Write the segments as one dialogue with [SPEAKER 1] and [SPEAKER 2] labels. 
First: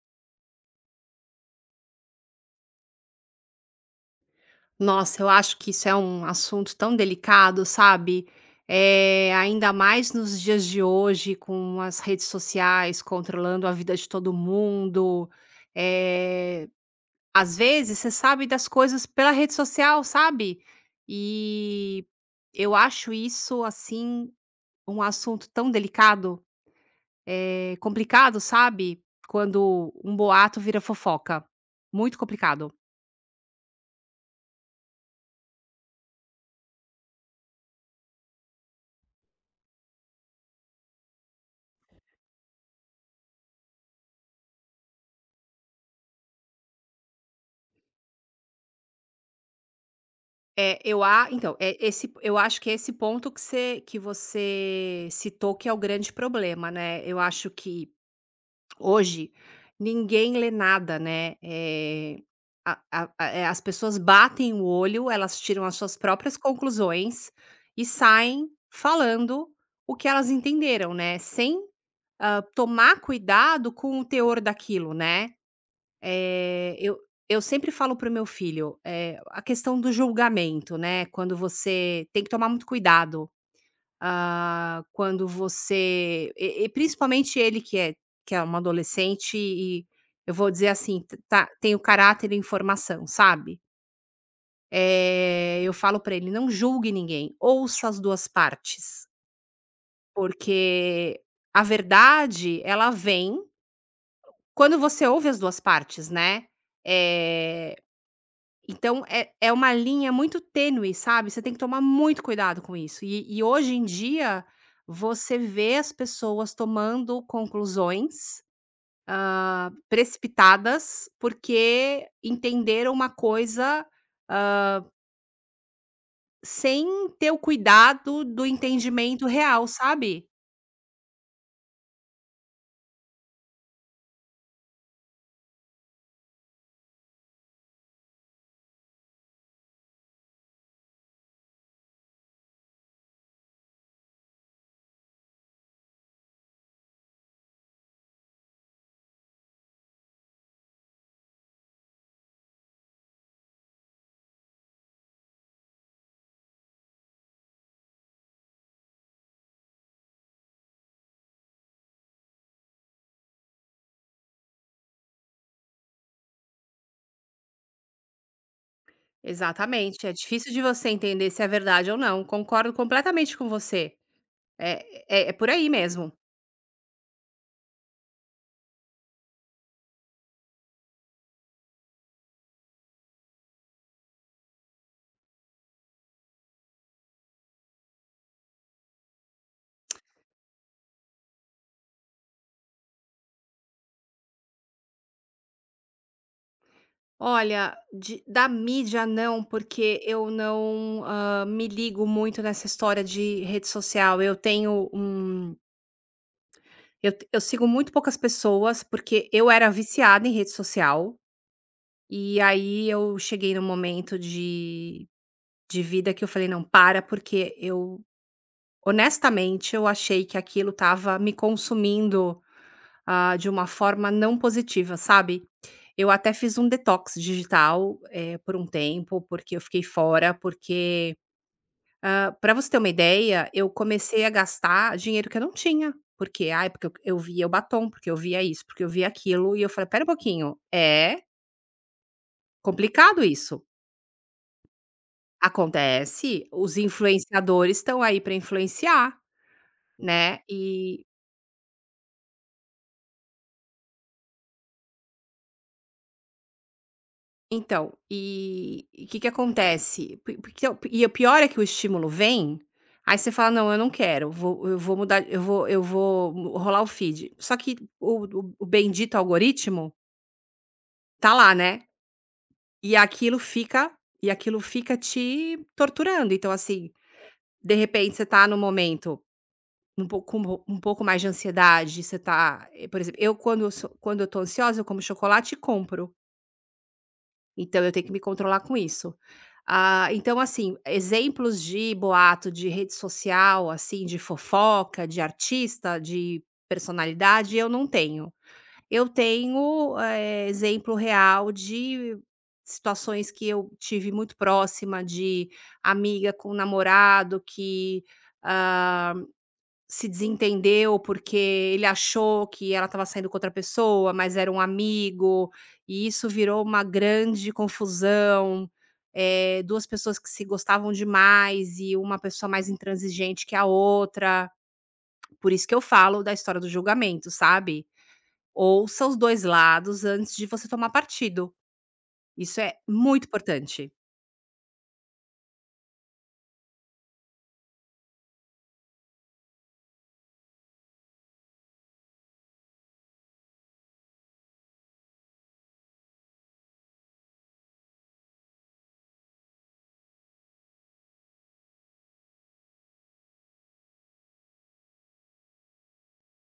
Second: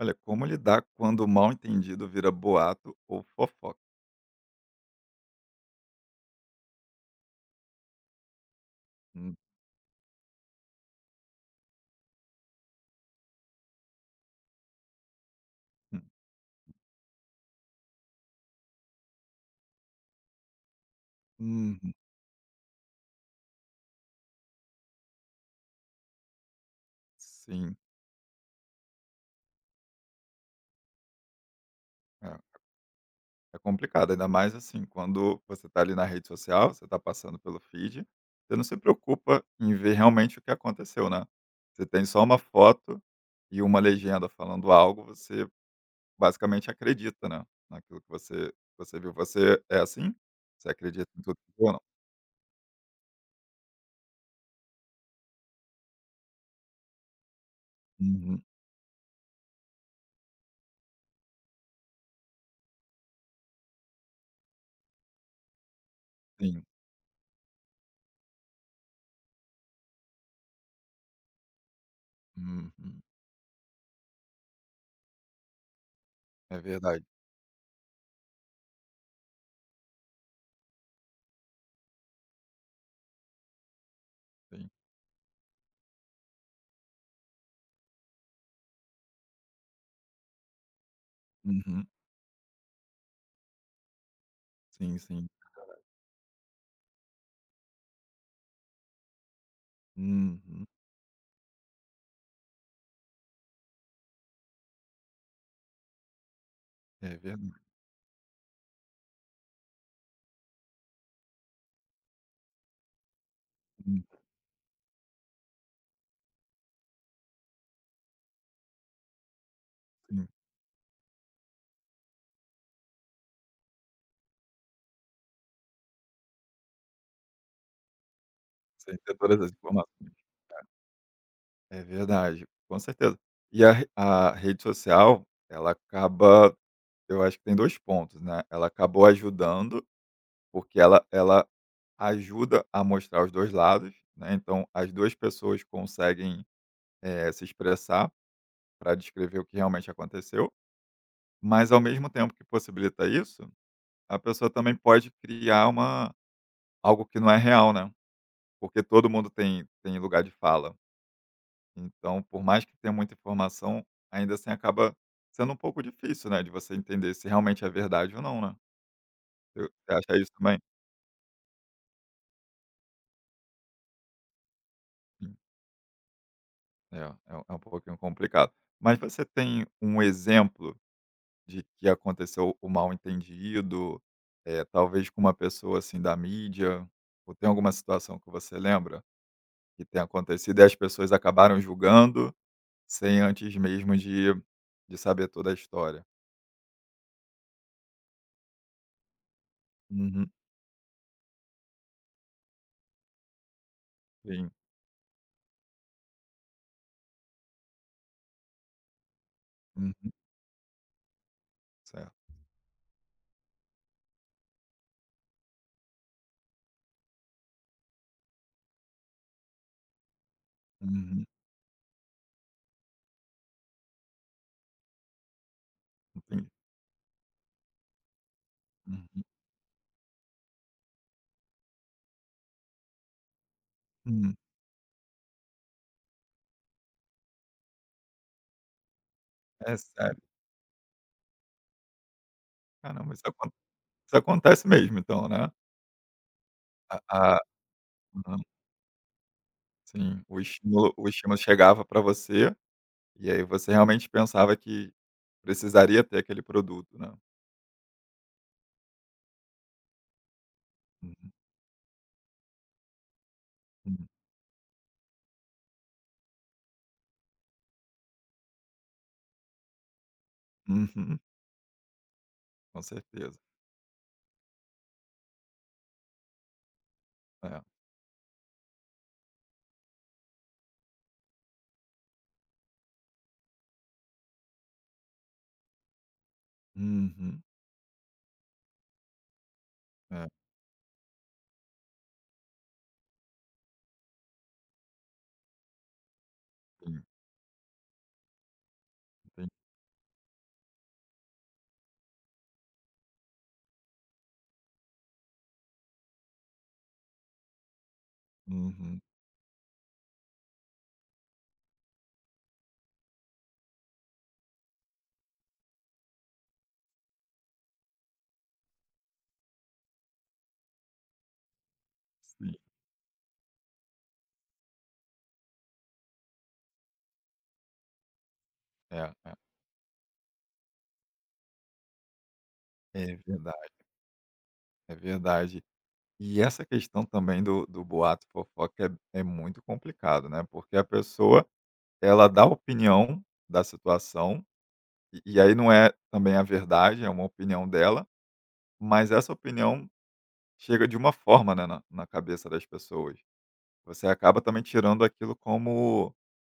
[SPEAKER 1] Olha, como lidar quando o mal entendido vira boato ou fofoca?
[SPEAKER 2] Nossa, eu acho que isso é um assunto tão delicado, sabe?
[SPEAKER 1] Hum,
[SPEAKER 2] Ainda mais nos dias de hoje, com as redes sociais controlando a vida de todo mundo.
[SPEAKER 1] hum.
[SPEAKER 2] Eh, Às vezes você sabe das coisas pela rede social, sabe?
[SPEAKER 1] Uhum.
[SPEAKER 2] E eu acho isso, assim, um assunto tão delicado,
[SPEAKER 1] Sim,
[SPEAKER 2] complicado, sabe? Quando um boato vira fofoca. Muito
[SPEAKER 1] é,
[SPEAKER 2] complicado.
[SPEAKER 1] é complicado, ainda mais assim, quando você está ali na rede social, você está passando pelo feed, você não se preocupa em ver realmente o que aconteceu, né? Você tem só uma foto e uma legenda falando algo, você basicamente acredita, né? Naquilo que você viu. Você é assim? Você
[SPEAKER 2] É, eu
[SPEAKER 1] acredita em
[SPEAKER 2] a
[SPEAKER 1] tudo que
[SPEAKER 2] então,
[SPEAKER 1] viu ou
[SPEAKER 2] é
[SPEAKER 1] não?
[SPEAKER 2] esse eu acho que é esse ponto que você citou que é o grande problema, né. Eu acho que
[SPEAKER 1] Uhum,
[SPEAKER 2] hoje ninguém lê nada, né, a as pessoas batem o olho, elas tiram as suas próprias
[SPEAKER 1] sim.
[SPEAKER 2] conclusões e saem falando o que elas entenderam, né, sem,
[SPEAKER 1] Uhum,
[SPEAKER 2] tomar cuidado com o teor daquilo, né.
[SPEAKER 1] é
[SPEAKER 2] Eh, eu
[SPEAKER 1] verdade.
[SPEAKER 2] eu sempre falo pro meu filho, a questão do julgamento, né, quando você tem que tomar muito cuidado,
[SPEAKER 1] Sim.
[SPEAKER 2] ah, quando você principalmente ele que é uma adolescente e eu vou dizer assim, t tá tem o
[SPEAKER 1] Uhum,
[SPEAKER 2] caráter em formação, sabe.
[SPEAKER 1] sim, sim.
[SPEAKER 2] Eu falo para ele: "Não julgue ninguém, ouça as 2 partes",
[SPEAKER 1] Uhum.
[SPEAKER 2] porque a verdade ela vem quando você ouve as 2 partes, né.
[SPEAKER 1] É verdade.
[SPEAKER 2] Eh Então é uma linha muito tênue, sabe, você tem que tomar muito cuidado com isso. Hoje em
[SPEAKER 1] Sim,
[SPEAKER 2] dia, você vê as pessoas tomando conclusões
[SPEAKER 1] sim.
[SPEAKER 2] precipitadas, porque entenderam uma coisa, ah, sem ter o cuidado do
[SPEAKER 1] Você tem
[SPEAKER 2] entendimento
[SPEAKER 1] todas as
[SPEAKER 2] real,
[SPEAKER 1] informações.
[SPEAKER 2] sabe.
[SPEAKER 1] É verdade, com certeza. E a rede social, ela acaba, eu acho que tem 2 pontos, né, ela acabou ajudando, porque ela ajuda a mostrar os 2 lados, né, então as 2 pessoas conseguem, se expressar para descrever o que realmente aconteceu, mas ao mesmo tempo que possibilita isso, a pessoa também pode criar uma, algo que não é real, né, porque todo mundo tem lugar de fala. Então, por mais que tenha muita informação, ainda assim acaba sendo um pouco difícil, né, de você entender se realmente é verdade ou não, né. Eu Você
[SPEAKER 2] Exatamente, é
[SPEAKER 1] acha isso
[SPEAKER 2] difícil
[SPEAKER 1] também?
[SPEAKER 2] de você entender se é verdade ou não, concordo completamente com você. É É
[SPEAKER 1] Hum,
[SPEAKER 2] por aí mesmo.
[SPEAKER 1] é, é um pouquinho complicado. Mas você tem um exemplo de que aconteceu o mal-entendido, talvez com uma pessoa, assim, da mídia, ou tem alguma situação que você lembra que tenha acontecido e as pessoas acabaram julgando sem antes mesmo de saber toda a história?
[SPEAKER 2] Olha, de da mídia não, porque eu
[SPEAKER 1] Uhum,
[SPEAKER 2] não, me ligo muito nessa história de rede social. Eu
[SPEAKER 1] sim.
[SPEAKER 2] tenho um eu sigo muito poucas pessoas, porque eu era
[SPEAKER 1] Uhum,
[SPEAKER 2] viciada em rede social,
[SPEAKER 1] certo.
[SPEAKER 2] e aí eu cheguei num momento de vida que eu falei: "Não, para", porque eu honestamente eu achei que aquilo estava
[SPEAKER 1] Uhum.
[SPEAKER 2] me consumindo. Ah, de uma forma não positiva, sabe. Eu até
[SPEAKER 1] Entendi.
[SPEAKER 2] fiz um detox digital, por um tempo,
[SPEAKER 1] Uhum,
[SPEAKER 2] porque eu fiquei fora, porque para você ter uma ideia, eu comecei a
[SPEAKER 1] hum.
[SPEAKER 2] gastar dinheiro que eu não tinha, porque, ai, porque eu via o batom, porque eu via isso, porque eu via aquilo, e eu
[SPEAKER 1] É
[SPEAKER 2] falei: "Espera um
[SPEAKER 1] sério?
[SPEAKER 2] pouquinho, é
[SPEAKER 1] Caramba,
[SPEAKER 2] complicado isso".
[SPEAKER 1] isso acontece mesmo então, né?
[SPEAKER 2] Acontece, os
[SPEAKER 1] A a
[SPEAKER 2] influenciadores estão aí para
[SPEAKER 1] Uhum,
[SPEAKER 2] influenciar,
[SPEAKER 1] sim,
[SPEAKER 2] né,
[SPEAKER 1] o estímulo
[SPEAKER 2] e
[SPEAKER 1] o estímulo chegava pra você, e aí você realmente pensava que precisaria ter aquele produto, né?
[SPEAKER 2] então, e o que que acontece? Porque o
[SPEAKER 1] Uhum,
[SPEAKER 2] pior é que o estímulo vem, aí você fala: "Não, eu não
[SPEAKER 1] hum.
[SPEAKER 2] quero, vou eu vou mudar, eu vou rolar o feed". Só que o bendito algoritmo
[SPEAKER 1] Uhum,
[SPEAKER 2] tá lá, né,
[SPEAKER 1] com
[SPEAKER 2] e aquilo
[SPEAKER 1] certeza.
[SPEAKER 2] fica te torturando. Então, assim,
[SPEAKER 1] É.
[SPEAKER 2] de repente você tá num momento um pouco um pouco mais de ansiedade, você tá, eh, por exemplo, eu quando eu sou quando eu tô ansiosa, eu como chocolate e compro.
[SPEAKER 1] Uhum.
[SPEAKER 2] Então eu tenho que me controlar com isso. Ah,
[SPEAKER 1] É,
[SPEAKER 2] então assim, exemplos de boato de rede social, assim, de fofoca, de artista, de
[SPEAKER 1] sim,
[SPEAKER 2] personalidade, eu não tenho. Eu
[SPEAKER 1] sim.
[SPEAKER 2] tenho, exemplo real de situações que eu tive muito próxima de amiga com namorado que,
[SPEAKER 1] Uhum,
[SPEAKER 2] ah, se desentendeu, porque ele achou que ela estava saindo com outra pessoa, mas era um amigo, e isso virou uma grande confusão, 2 pessoas que se gostavam demais e uma pessoa
[SPEAKER 1] sim.
[SPEAKER 2] mais intransigente que a outra. Por isso que eu falo da história do julgamento, sabe. Ouça
[SPEAKER 1] É,
[SPEAKER 2] os
[SPEAKER 1] é.
[SPEAKER 2] dois lados antes de você tomar partido, isso é
[SPEAKER 1] É
[SPEAKER 2] muito
[SPEAKER 1] verdade,
[SPEAKER 2] importante.
[SPEAKER 1] é verdade. E essa questão também do boato, fofoca é muito complicado, né, porque a pessoa ela dá opinião da situação, e aí não é também a verdade, é uma opinião dela, mas essa opinião chega de uma forma, né, na cabeça das pessoas. Você acaba também tirando aquilo como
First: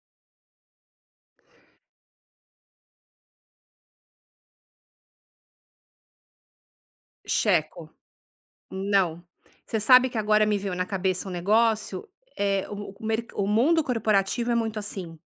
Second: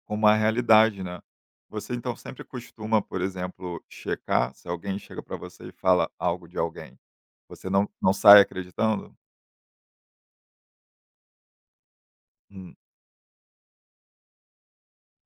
[SPEAKER 1] como a realidade, né. Você então sempre costuma, por exemplo, checar se alguém chega para você e fala algo de alguém, você não
[SPEAKER 2] Checo.
[SPEAKER 1] não sai acreditando?
[SPEAKER 2] Não. Você sabe que agora me veio na cabeça um negócio. É
[SPEAKER 1] Hum,
[SPEAKER 2] o merc o mundo corporativo é muito assim,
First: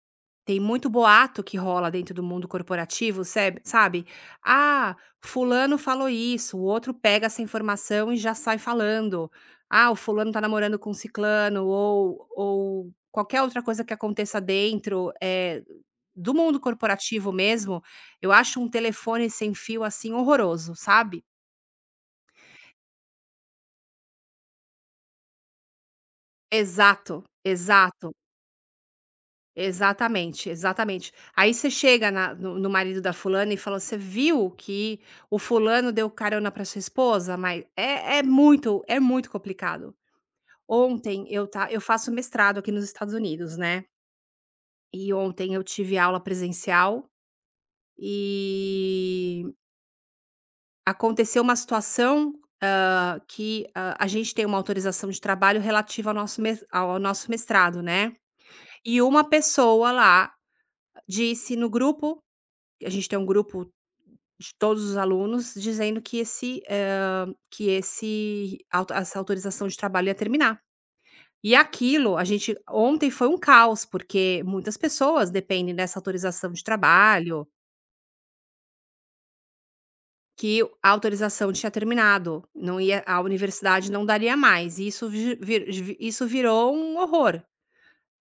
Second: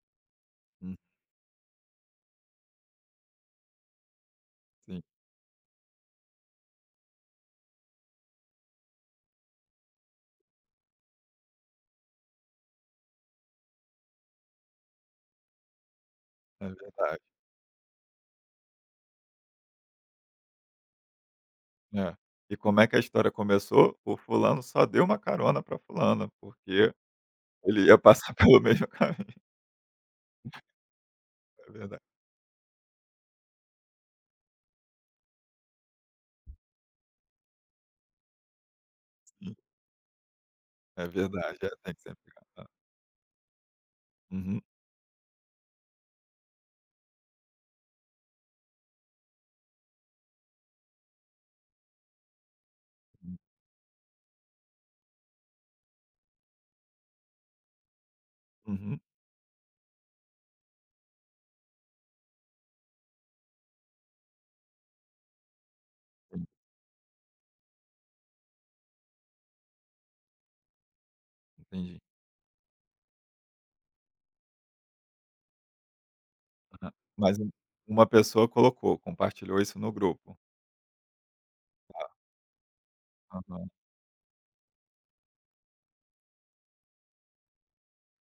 [SPEAKER 2] tem muito
[SPEAKER 1] hum,
[SPEAKER 2] boato que rola dentro do mundo corporativo, seb sabe? "Ah,
[SPEAKER 1] sim,
[SPEAKER 2] fulano falou isso", o outro pega essa informação e já sai falando. "Ah, o fulano tá namorando com ciclano", ou qualquer outra coisa que aconteça dentro, do mundo
[SPEAKER 1] é verdade.
[SPEAKER 2] corporativo mesmo, eu acho um telefone sem fio, assim, horroroso, sabe?
[SPEAKER 1] É. E como é que a história começou? O fulano só deu uma carona para fulana, porque
[SPEAKER 2] Exato,
[SPEAKER 1] ele ia
[SPEAKER 2] exato.
[SPEAKER 1] passar pelo mesmo caminho,
[SPEAKER 2] Exatamente, exatamente. Aí você
[SPEAKER 1] é verdade.
[SPEAKER 2] chega na no marido da fulana e fala: "Você viu que o fulano deu carona para sua esposa?" Mas muito muito
[SPEAKER 1] Sim,
[SPEAKER 2] complicado.
[SPEAKER 1] é
[SPEAKER 2] Ontem
[SPEAKER 1] verdade, é,
[SPEAKER 2] eu
[SPEAKER 1] tem que
[SPEAKER 2] faço
[SPEAKER 1] sempre
[SPEAKER 2] mestrado
[SPEAKER 1] catar.
[SPEAKER 2] aqui nos Estados Unidos, né,
[SPEAKER 1] Uhum,
[SPEAKER 2] e ontem eu tive aula presencial e aconteceu uma situação,
[SPEAKER 1] hum,
[SPEAKER 2] que a gente tem uma autorização de trabalho relativa ao nosso mes ao nosso mestrado, né,
[SPEAKER 1] uhum,
[SPEAKER 2] e uma pessoa lá disse no grupo, a gente tem um grupo de todos os alunos, dizendo que
[SPEAKER 1] sim,
[SPEAKER 2] esse, que esse auto essa autorização de trabalho ia terminar. E
[SPEAKER 1] entendi.
[SPEAKER 2] aquilo, a gente ontem foi um caos, porque muitas pessoas dependem dessa autorização de
[SPEAKER 1] Aham. Mas
[SPEAKER 2] trabalho,
[SPEAKER 1] uma pessoa colocou, compartilhou isso no grupo.
[SPEAKER 2] que a autorização tinha terminado, não ia, a
[SPEAKER 1] Aham,
[SPEAKER 2] universidade não daria mais, e isso isso virou um horror.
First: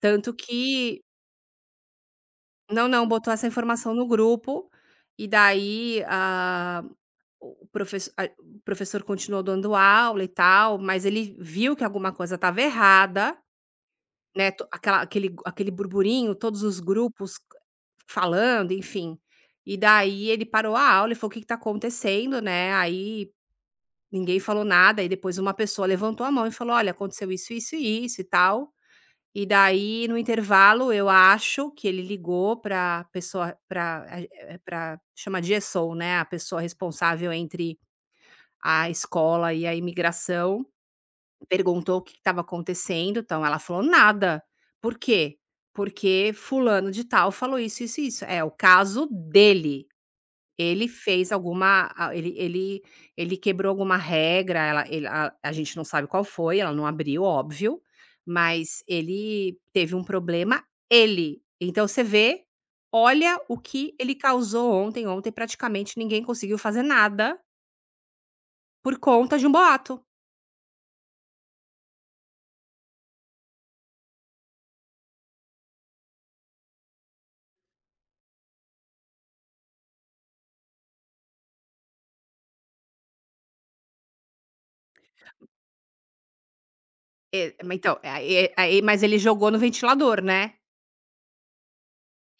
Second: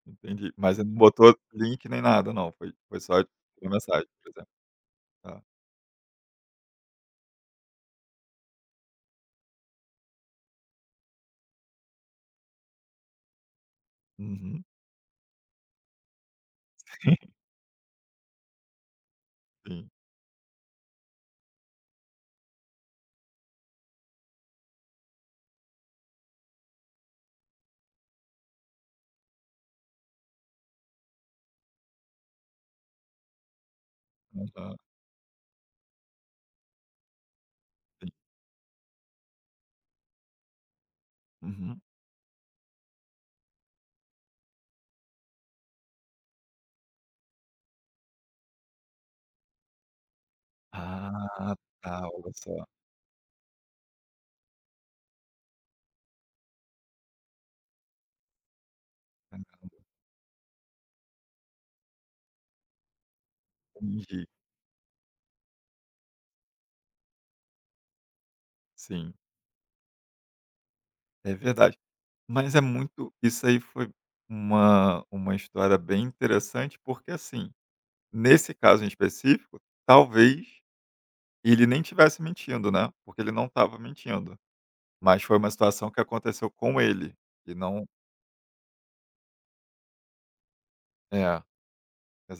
[SPEAKER 2] Tanto
[SPEAKER 1] entendi. Mas ele não
[SPEAKER 2] que
[SPEAKER 1] botou link nem nada não, foi
[SPEAKER 2] não, não,
[SPEAKER 1] só
[SPEAKER 2] botou essa
[SPEAKER 1] uma
[SPEAKER 2] informação no
[SPEAKER 1] mensagem, por exemplo.
[SPEAKER 2] grupo, e
[SPEAKER 1] Tá.
[SPEAKER 2] daí, ah, o professor continuou dando aula e tal, mas ele viu que alguma coisa estava errada, né,
[SPEAKER 1] Uhum.
[SPEAKER 2] to aquela aquele burburinho, todos os grupos falando, enfim. E
[SPEAKER 1] Sim.
[SPEAKER 2] daí ele parou a aula e falou: "O que está acontecendo?", né, aí ninguém falou nada, e depois uma pessoa levantou a mão e falou: "Olha, aconteceu isso, isso e isso e tal". E daí no intervalo, eu acho que ele ligou para pessoa para
[SPEAKER 1] Aham,
[SPEAKER 2] pra, né, a pessoa responsável entre
[SPEAKER 1] sim.
[SPEAKER 2] a escola e a imigração,
[SPEAKER 1] Uhum.
[SPEAKER 2] perguntou o que estava acontecendo, então ela falou: "Nada". "Por quê?". "Porque fulano de tal falou isso, isso isso". "É o caso dele, ele fez
[SPEAKER 1] Ah,
[SPEAKER 2] alguma
[SPEAKER 1] tá,
[SPEAKER 2] a
[SPEAKER 1] olha
[SPEAKER 2] ele
[SPEAKER 1] só.
[SPEAKER 2] ele ele quebrou alguma regra", ela ele a gente não sabe qual foi, ela não abriu, óbvio, mas ele
[SPEAKER 1] Caramba,
[SPEAKER 2] teve um problema, ele. Então você vê, olha o que ele
[SPEAKER 1] entendi.
[SPEAKER 2] causou ontem, ontem praticamente ninguém conseguiu fazer nada por
[SPEAKER 1] Sim,
[SPEAKER 2] conta de um boato.
[SPEAKER 1] é verdade. Mas é muito, isso aí foi uma história bem interessante, porque, assim, nesse caso em específico, talvez ele nem estivesse mentindo, né, porque ele não estava mentindo, mas foi uma situação que aconteceu com ele
[SPEAKER 2] E
[SPEAKER 1] e
[SPEAKER 2] ma
[SPEAKER 1] não,
[SPEAKER 2] então, aí aí mas ele jogou no ventilador, né.
[SPEAKER 1] é,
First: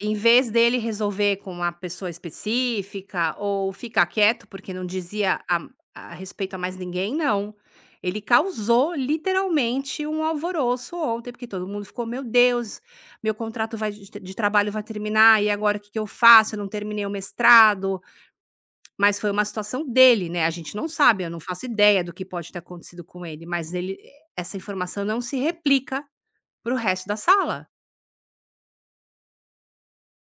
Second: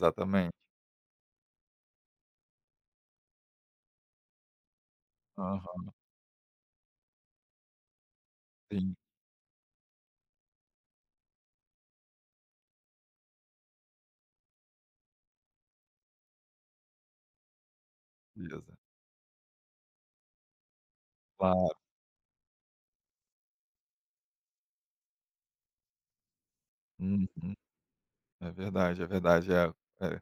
[SPEAKER 2] Em vez dele resolver com uma pessoa específica ou ficar quieto, porque não dizia
[SPEAKER 1] Aham,
[SPEAKER 2] a respeito a mais ninguém, não. Ele causou
[SPEAKER 1] sim,
[SPEAKER 2] literalmente um alvoroço ontem, porque todo mundo ficou: "Meu Deus, meu contrato vai de trabalho vai terminar e agora o que que eu faço? Eu não terminei o mestrado",
[SPEAKER 1] beleza.
[SPEAKER 2] mas foi uma situação dele, né, a gente não sabe, eu não faço
[SPEAKER 1] Claro,
[SPEAKER 2] ideia do que pode ter acontecido com ele, mas ele essa informação não se replica para o resto da
[SPEAKER 1] uhum.
[SPEAKER 2] sala.
[SPEAKER 1] É verdade, é verdade. É, é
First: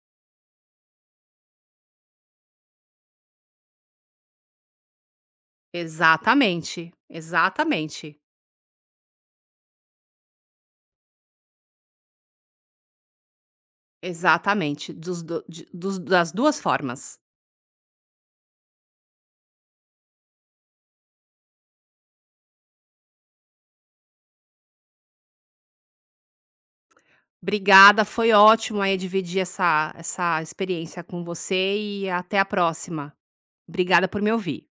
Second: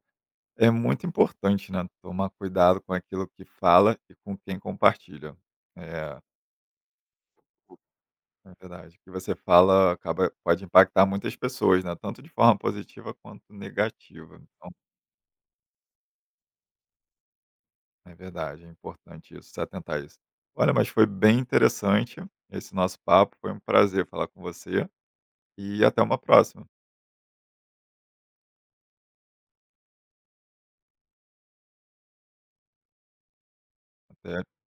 [SPEAKER 1] é muito importante, né, tomar cuidado com aquilo que fala e com quem compartilha. É.
[SPEAKER 2] Exatamente, exatamente,
[SPEAKER 1] É verdade. O que você fala acaba, pode impactar muitas pessoas, né, tanto de forma positiva quanto negativa. Então,
[SPEAKER 2] exatamente, dos do de dos das 2 formas.
[SPEAKER 1] é verdade, é importante isso, se atentar a isso. Olha, mas foi bem interessante esse nosso papo, foi um prazer falar com você e até uma próxima.
[SPEAKER 2] Obrigada, foi ótimo aí dividir essa experiência com você e até a próxima. Obrigada por me
[SPEAKER 1] Até.
[SPEAKER 2] ouvir.